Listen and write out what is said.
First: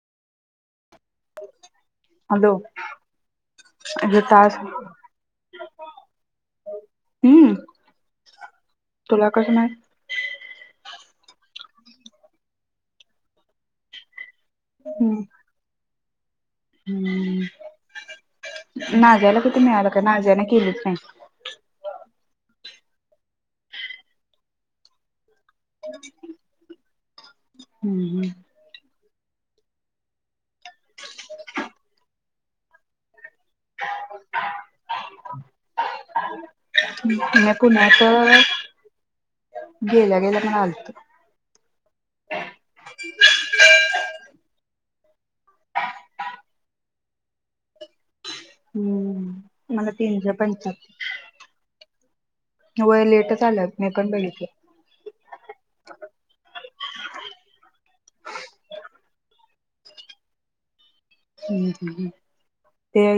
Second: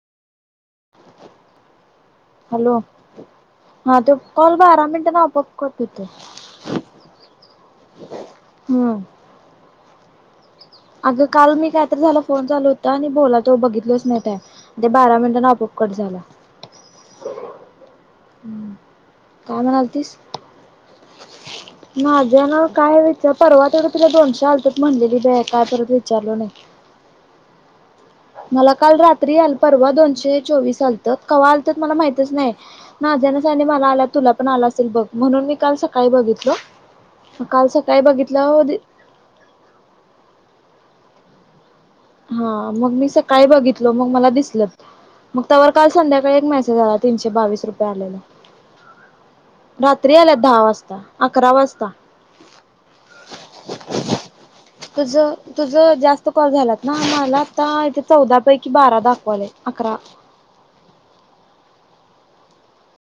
[inaudible] Hello हा तो अगं कॉल ब टास्क बारा मिनटांना अप करतो होतोय. हम्म हम्म तुला कस नाही. अगं काल मी काहीतरी झाला फोन चालू होता आणि बोला तो बघितलच नाही त्या ते हम्म बारा मिनटानं आपोआप कट झाला. हम्म. नाग्याला किती काय मिळालं का म्हणालतीस? नाग्यान केलंच नाही. माझ्या ना काय विचार परवा तेवढं तुला दोनशे अलतत म्हणलेली बाई काय परत विचारलो नाही. हम्म मला काल रात परवा दोनशे चोवीस आलत कवा आलत मला माहीतच नाही मला आला तुला पण आला असेल बघ म्हणून मी काल सकाळी बघितल हम्म मी काल सकाळी पुण्यात बघितलं गेल्या गेल्या पण आलतो हा मग मी सकाळी बघितलो मग मला दिसल - मग त्यावर काल संध्याकाळी एक मेसेज आला, तीनशे बावीस रुपये आलेला. हम्म मला रात्री तीनशे आल्यात दहा वाजता अकरा वाजता. पंचात्तर वय लेटच आलं मी पण बघितलं. तुझं तुझं जास्त कॉल झालात ना मला आता इथे चौदा पैकी बारा दाखवात. अकरा हम् हम हम